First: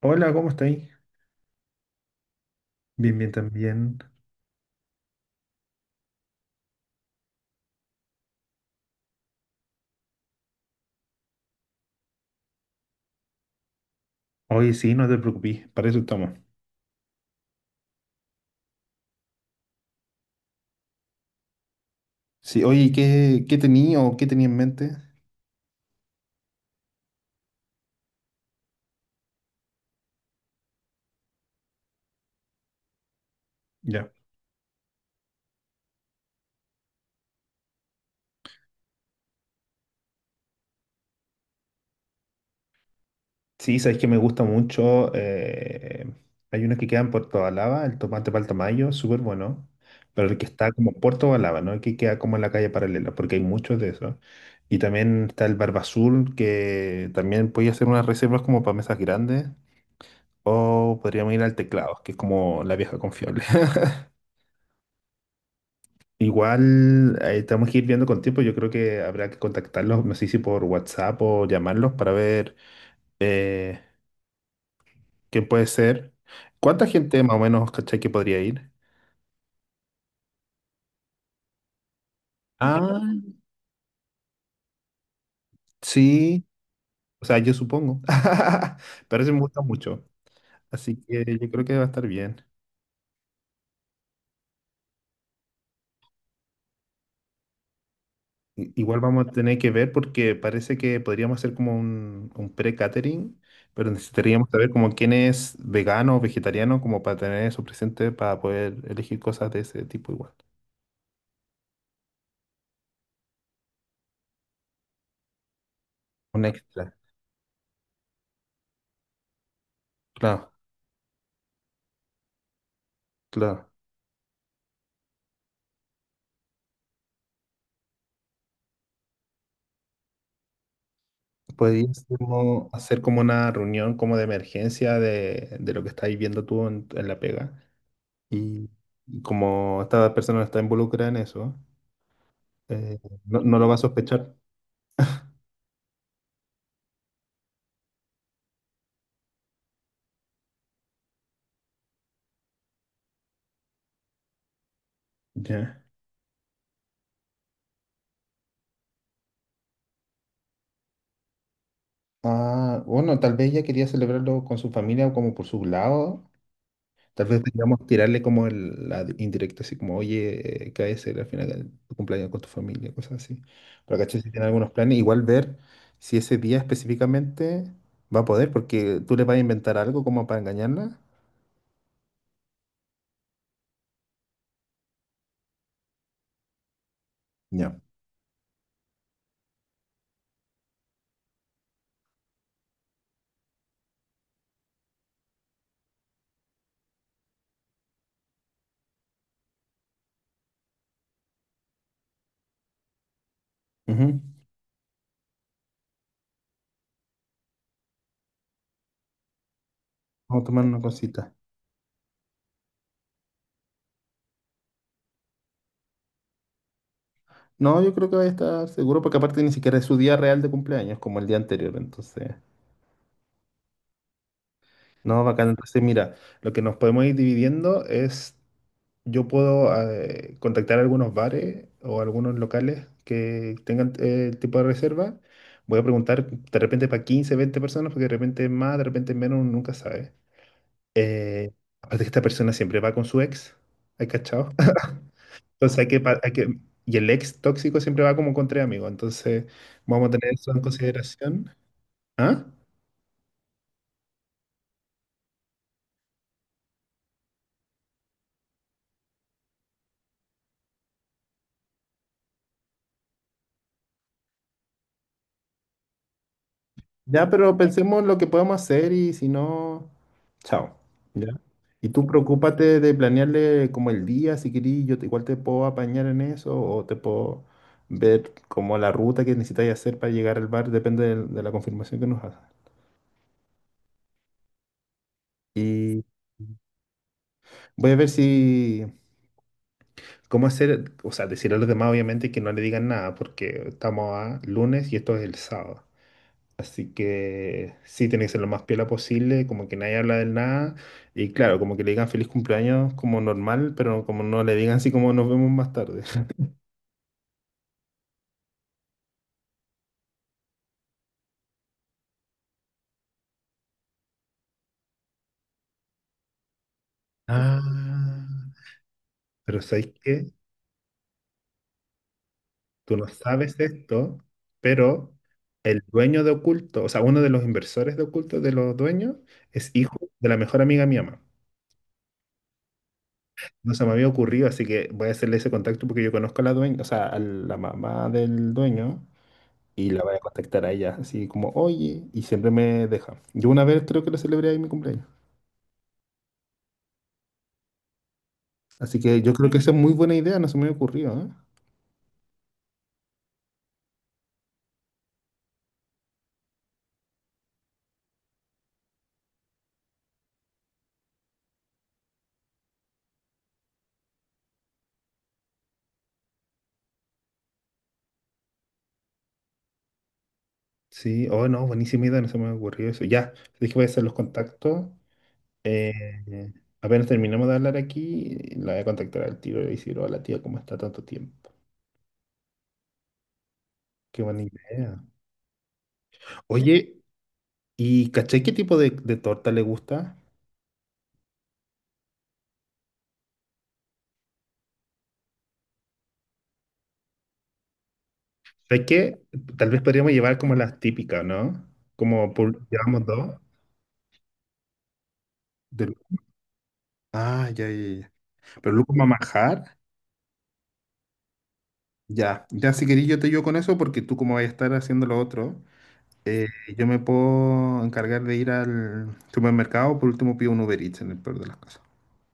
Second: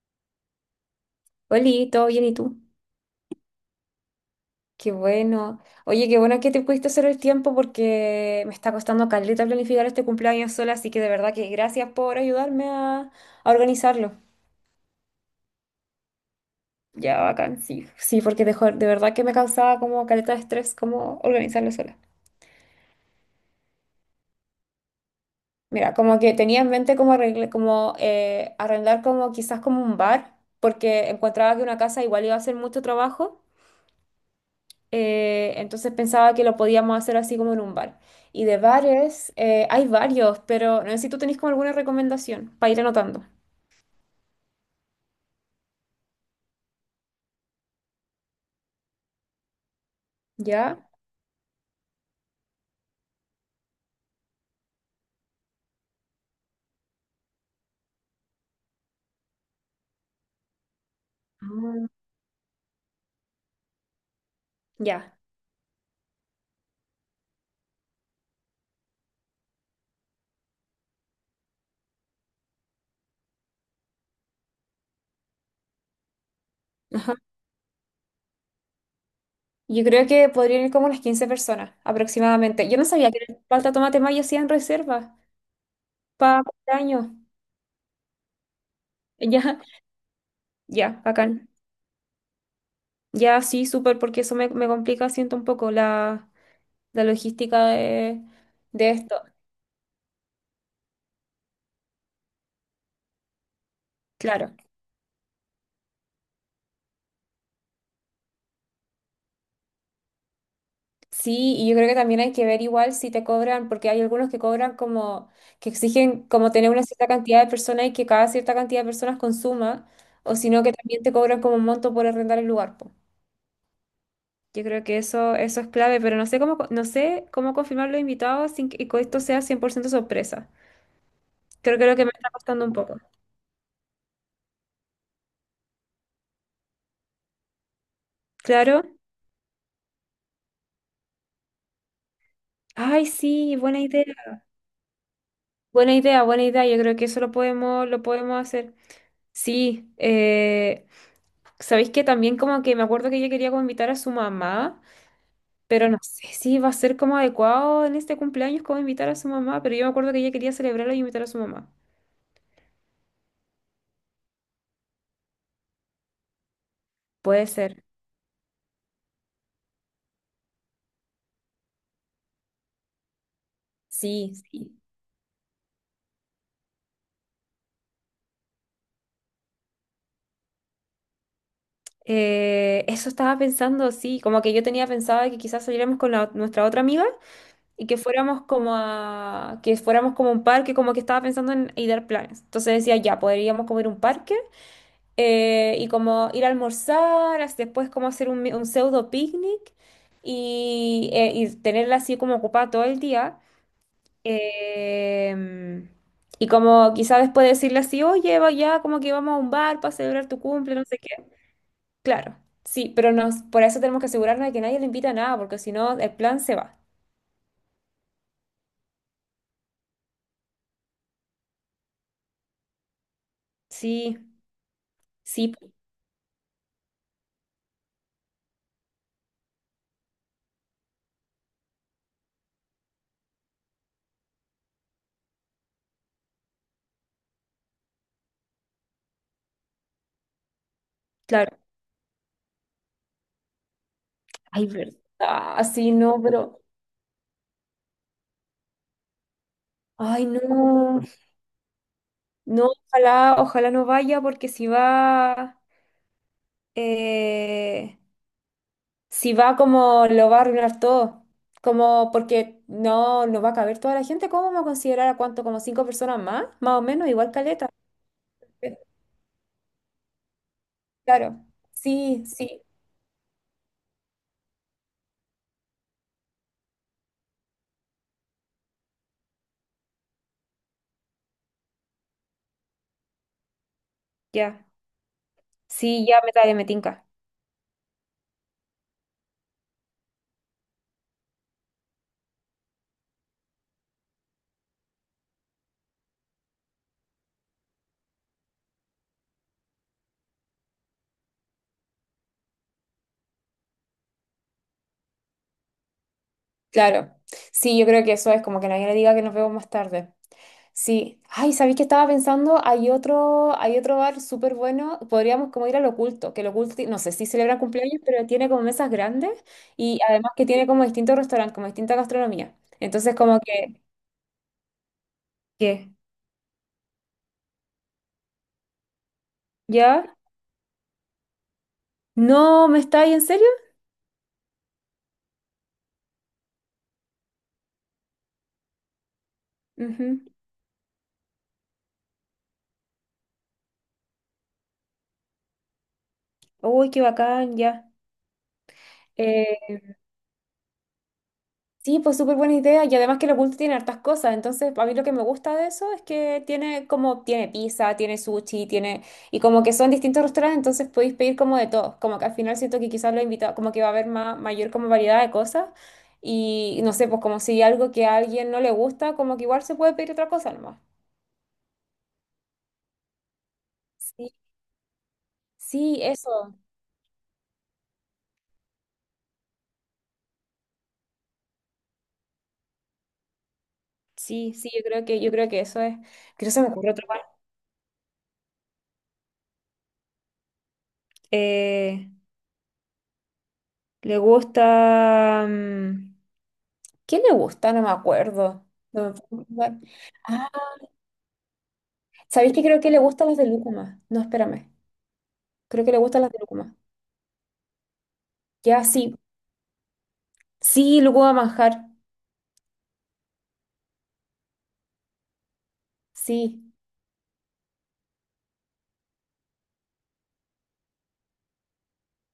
Hola, ¿cómo estáis? Oli, ¿todo bien y tú? Bien, bien también. Qué bueno. Oye, qué bueno que te pudiste hacer el tiempo porque me está costando caleta planificar este cumpleaños sola, así que de verdad que gracias por ayudarme a organizarlo. Oye, sí, no te preocupes, para eso estamos. Ya, bacán, sí. Sí, porque de verdad que me causaba como caleta de estrés como organizarlo sola. Sí, oye, ¿qué tenía o qué tenía en mente? Mira, como que tenía en mente como, como arrendar como quizás como un bar, porque encontraba que una casa igual iba a ser mucho trabajo. Ya. Entonces pensaba que lo podíamos hacer así como en un bar. Y de bares, hay varios, pero no sé si tú tenés como alguna recomendación para ir anotando. Sí, sabéis que me gusta mucho. Hay uno que queda en Puerto Balaba, el tomate Paltamayo, súper bueno. Pero el que está ¿Ya? como en Puerto Balaba, ¿no? El que queda como en la calle paralela, porque hay muchos de esos. Y también está el Barbazul, que también podía hacer unas reservas como para mesas grandes. O podríamos ir al Ah. Teclados, que es como la vieja confiable. Ya. Igual tenemos que ir viendo con tiempo. Yo creo que habrá que contactarlos, no sé si por WhatsApp o llamarlos para ver eh, quién puede ser. ¿Cuánta Ajá. gente más o menos, cachai, que podría ir? Yo creo que podrían ir como unas 15 personas aproximadamente. Yo no Ah, sabía que en el Palta Tomate Mayo hacían reservas para sí. años. O sea, yo supongo. Pero se me Ya, gusta mucho. Así ya, que bacán. yo creo que va a estar bien. Ya, sí, súper, porque eso me complica, siento un poco la logística de, de Igual esto. vamos a tener que ver porque parece que podríamos hacer como un pre-catering, pero necesitaríamos Claro. saber como quién es vegano o vegetariano como para tener eso presente para poder elegir cosas de ese tipo igual. Sí, y yo creo que también hay que ver igual si te cobran, porque hay algunos que cobran como, que exigen Un como tener una extra. cierta cantidad de personas y que cada cierta cantidad de personas consuma, o si Claro, no que también te cobran como un monto por arrendar el lugar, po. claro. Yo creo que eso es clave, pero no sé cómo, no sé cómo confirmar los invitados sin que que esto sea 100% sorpresa. Creo que es lo Podríamos que me está costando como un poco. hacer como una reunión como de emergencia de lo que estás viviendo tú en la pega y, Claro. y como esta persona no está involucrada en eso, eh, Ay, no, sí, no lo va a buena idea. sospechar. Buena idea, buena idea. Yo creo que eso lo podemos hacer. Sí, sabéis que también como que me acuerdo que ella quería como invitar a su mamá, Ya. pero no sé si va a ser como adecuado en este cumpleaños como invitar a su mamá, pero yo me acuerdo que ella quería celebrarlo y invitar a su mamá. Ah, bueno, tal vez ella quería celebrarlo con su familia o como por su lado. Tal vez Puede ser. digamos tirarle como la indirecta, así como, oye, cae ser al final de tu cumpleaños con tu familia, cosas así. Pero caché si Sí, tiene algunos sí. planes, igual ver si ese día específicamente va a poder, porque tú le vas a inventar algo como para engañarla. Eso estaba pensando, sí, como que yo tenía pensado de que quizás saliéramos con nuestra otra amiga Ya. y que fuéramos como a, que fuéramos como a un parque, como que estaba pensando en, y dar planes. Entonces decía, ya, podríamos comer un parque. Y como ir a almorzar, después como hacer un, un pseudo picnic y tenerla así como ocupada todo el día. Ujú. Em, y como quizá después decirle así, oye, va ya, como que vamos a un bar para celebrar tu Vamos a tomar cumple, una no sé qué. cosita. Claro, sí, pero por eso tenemos que asegurarnos de que nadie le invita a nada, porque si no, el plan se va. No, yo creo que va a estar seguro, porque aparte ni siquiera es su día real de cumpleaños, como el día anterior, entonces. Sí, No, bacán. sí, Entonces, mira, lo que nos podemos ir dividiendo es. Yo puedo contactar a algunos bares o algunos locales que tengan el tipo de reserva. Voy a preguntar de repente para 15, 20 personas, porque de repente más, de repente menos, uno nunca sabe. Eh, claro. Aparte que esta persona siempre va con su ex, ¿hay cachado? Ay, verdad, Entonces hay sí, que, no, hay que... pero... Y el ex tóxico siempre va como con tres amigos, entonces vamos a Ay, tener eso en no, consideración. ¿Ah? no, ojalá, ojalá no vaya, porque si va... eh, si va como lo va a arruinar todo, como porque no va a caber toda la gente, ¿cómo vamos a considerar a cuánto? Como 5 personas más, más o menos, Ya, igual pero caleta. pensemos lo que podemos Eh, hacer y si no, chao. ¿Ya? Claro, Y tú sí, sí, preocúpate de planearle como el día, si querís, yo igual te puedo apañar en eso o te puedo ver como la ruta que necesitáis hacer para llegar al bar, depende de la confirmación que nos hagas. ya, Y sí, ya me, dale, me tinca. voy a ver si, cómo hacer, o sea, decirle a los demás obviamente que no le digan nada porque estamos a lunes y esto es el sábado. Así que sí, tiene que ser lo más piola posible, como que nadie habla del nada. Y claro, como que le digan feliz cumpleaños como normal, pero como no le digan así como nos vemos más tarde. Claro, sí, yo creo que eso es como que nadie le diga que nos vemos más tarde. Sí. Ay, ¿sabéis que estaba pensando? Hay otro bar súper bueno. Podríamos como ir al Oculto, que el Oculto, no sé si celebra Ah, cumpleaños, pero tiene como mesas grandes ¿pero sabes y además qué? que tiene como distintos restaurantes, como distinta gastronomía. Tú no Entonces como sabes que, esto, pero el ¿qué? dueño de Oculto, o sea, uno de los inversores de Oculto, de los dueños, es hijo ¿Ya? de la mejor amiga de mi mamá. No, ¿me estáis en serio? No se me había ocurrido, así que voy a hacerle ese contacto porque yo conozco a la dueña, o sea, a la mamá del dueño, y la voy a Ujú. contactar a ella, así como, oye, y siempre me deja. Yo una vez creo que le celebré ahí mi cumpleaños. Uy, qué bacán, ya. Así que yo creo que esa es Eh, muy buena idea, no se me había ocurrido, ¿eh? Sí, pues súper buena idea y además que lo oculto tiene hartas cosas, entonces a mí lo que me gusta de eso es que tiene como, tiene pizza, tiene sushi, tiene, y como que son distintos restaurantes, entonces podéis pedir como de todo, como que al final siento que quizás lo invitado, como que va a haber mayor como variedad de cosas y no sé, pues como si algo que a alguien no le gusta, como que igual se puede pedir otra cosa nomás. Sí, oh no, buenísima idea, no se me había ocurrido eso. Ya, dije voy a hacer los Sí, contactos. eh, sí, eso, Apenas terminamos de hablar aquí, la voy a contactar al tiro y le decir, hola tía, ¿cómo está tanto tiempo? Qué buena sí, sí, yo idea. creo que, yo creo que eso es, creo que no se me ocurre Oye, otro más. ¿y caché qué tipo de torta le gusta? Eh, Le gusta... ¿Qué le gusta? No me acuerdo. Sé que No me puedo tal acordar. vez podríamos llevar Ah, como las típicas, ¿no? Como ¿sabéis que creo que le llevamos gustan dos. las de lúcuma? No, espérame. Creo que de- le gustan las de lúcuma. Ah, ya. Pero Ya, Lucas sí. Mamajar, Sí, lúcuma manjar. Ya si querís yo te ayudo con eso porque tú como vas a estar haciendo lo otro, eh, Sí, yo me puedo encargar de ir al supermercado, por último pido un Uber Eats en el peor de las cosas.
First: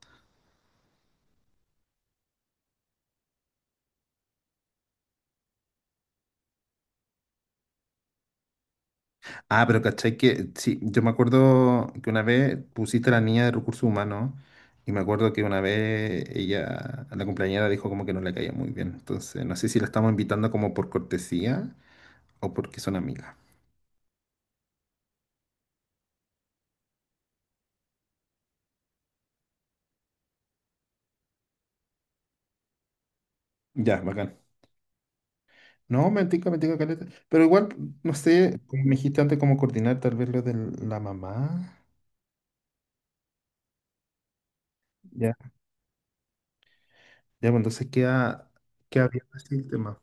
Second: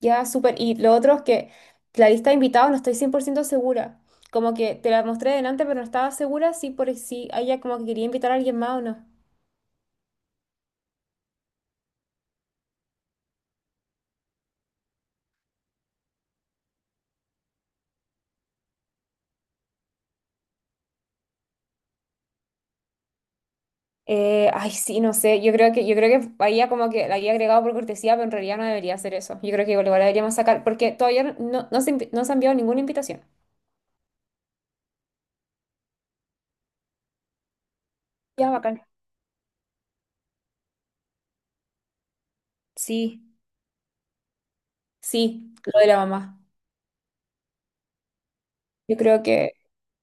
ya, súper. Y lo otro es que la lista de invitados no estoy 100% segura. Como que te la mostré delante, pero no estaba segura si por si ella como que quería invitar a alguien más o no. Ah, pero cachai que, sí, yo me acuerdo que una vez pusiste a la niña de recursos humanos y me acuerdo que una vez ella, la compañera dijo como que no le caía muy bien. Entonces, no sé si la estamos invitando como por cortesía o porque son amigas. Ay, sí, no sé. Yo creo que había como que la había agregado por cortesía, pero en realidad no debería hacer eso. Yo creo que igual igual la deberíamos sacar, porque todavía no no se ha enviado ninguna invitación. Ya, bacán. No, me tinca caleta. Pero igual, no Ya, sé, como bacán. me dijiste antes, cómo coordinar tal vez lo de la mamá. Sí, Ya, sí, lo de la mamá. ya, bueno, entonces queda, Yo queda creo bien que, así el tema.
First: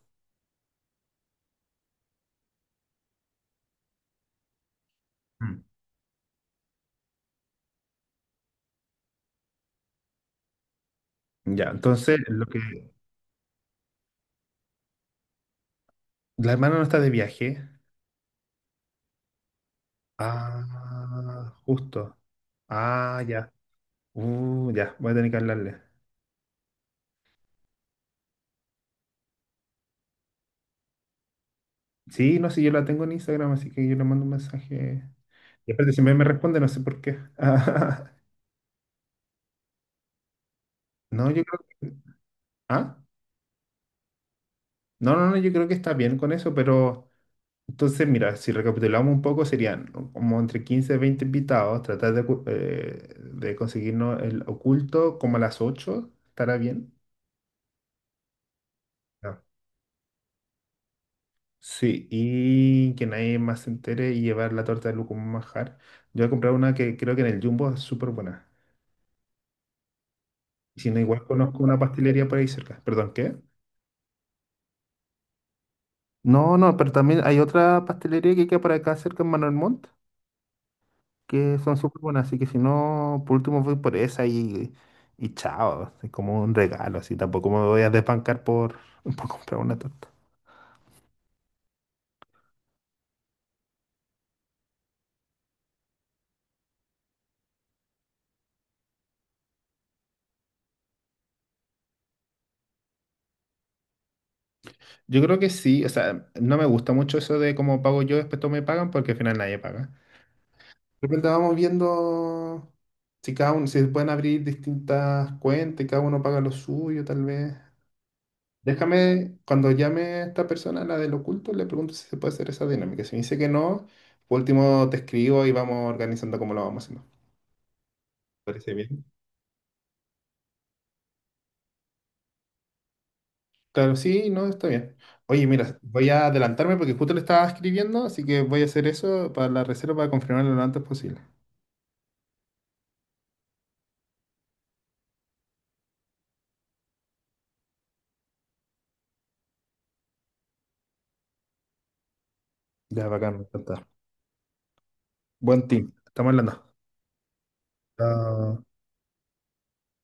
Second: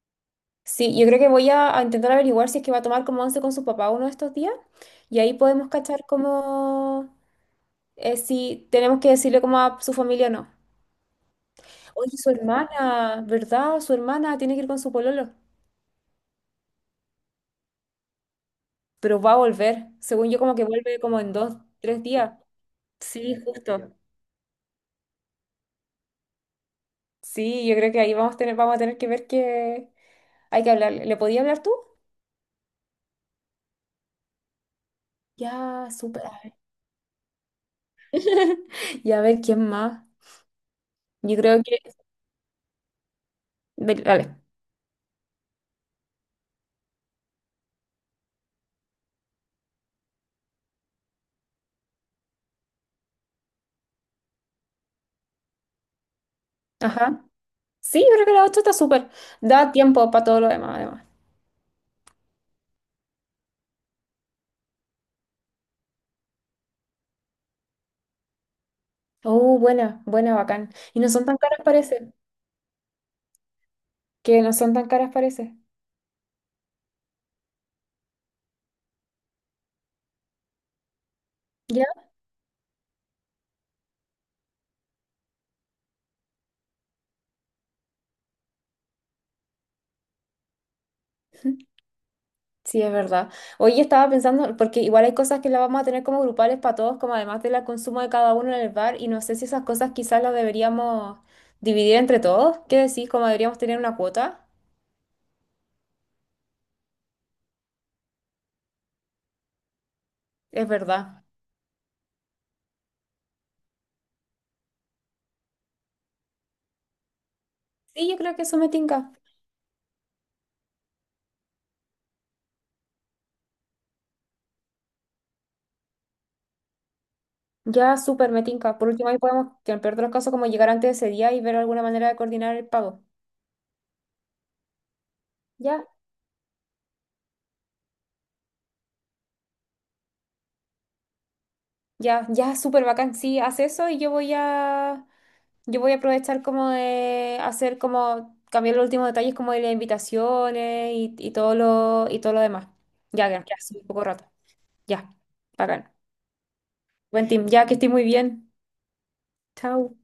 sí, yo creo que voy a intentar averiguar si es que va a tomar como once con su papá uno de estos días y ahí Mm. podemos cachar como si tenemos que decirle como a su familia o no. Ya, Oye, entonces, su lo que... hermana, ¿verdad? Su hermana tiene que ir con su pololo, La hermana no está de viaje. pero va a volver. Según yo, como que vuelve como en Ah, dos, tres justo. días. Ah, Sí, ya. justo. Ya, voy a tener que hablarle. Sí, yo creo que ahí vamos a tener que ver que hay que hablar. ¿Le podía hablar tú? Sí, no sé, yo la tengo en Instagram, así que yo le mando un mensaje. Y Ya, aparte, siempre súper. me responde, no sé por qué. Y a ver quién más. No, Yo yo creo creo que... que... Ah, Dale. no, no, no, yo creo que está bien con eso, pero... Entonces, mira, si recapitulamos un poco, serían como entre 15 y 20 invitados, tratar de, de conseguirnos el oculto como a las ocho. ¿Estará bien? Ajá. Sí, yo creo que la 8 está súper. Ya. Da tiempo para todo lo demás, además. Sí, y que nadie más se entere y llevar la torta de Lu como un manjar. Yo voy a comprar una que creo que en el Jumbo es súper buena. Oh, buena, buena, bacán. Y si no, Y no igual son tan caras, conozco una parece. pastelería por ahí cerca. ¿Perdón, qué? Que no son tan caras, parece. No, no, pero también hay otra pastelería que queda por acá cerca en Manuel Montt, que son ¿Ya? súper buenas, así que si no, por último voy por esa y chao, es como un regalo, así tampoco me voy a desbancar por, por comprar una torta. Sí, es verdad. Hoy estaba pensando, porque igual hay cosas que las vamos a tener como grupales para todos, como además del consumo de cada uno en el bar, y no sé si esas cosas quizás las deberíamos dividir entre todos. ¿Qué decís? ¿Cómo deberíamos tener una cuota? Yo creo que sí, o sea, no me gusta mucho eso de cómo pago yo, después todos me pagan, porque al final nadie paga. Es De verdad. repente vamos viendo si cada uno, si se pueden abrir distintas cuentas y cada uno paga lo suyo, tal vez. Sí, yo creo que eso me tinca. Déjame, cuando llame a esta persona, la del oculto, le pregunto si se puede hacer esa dinámica. Si me dice que no, por último te escribo y vamos organizando cómo lo vamos haciendo. Ya, súper, me Parece tinca. Por bien. último, ahí podemos, que en el peor de los casos, como llegar antes de ese día y ver alguna manera de coordinar el pago. Claro, sí, no, está bien. Oye, mira, Ya, voy a adelantarme porque justo le estaba escribiendo, así que voy a hacer eso para la reserva para confirmarlo lo antes posible. ya, ya, súper bacán. Sí, haz eso y yo voy a aprovechar como de hacer como, cambiar los últimos detalles como de las invitaciones y todo lo demás. Ya, Ya, bacán, me ya, ya, sí, encanta. un poco rato. Ya, Buen bacán. team. Estamos hablando. Buen team, ya que estoy muy bien. Chao. Chao.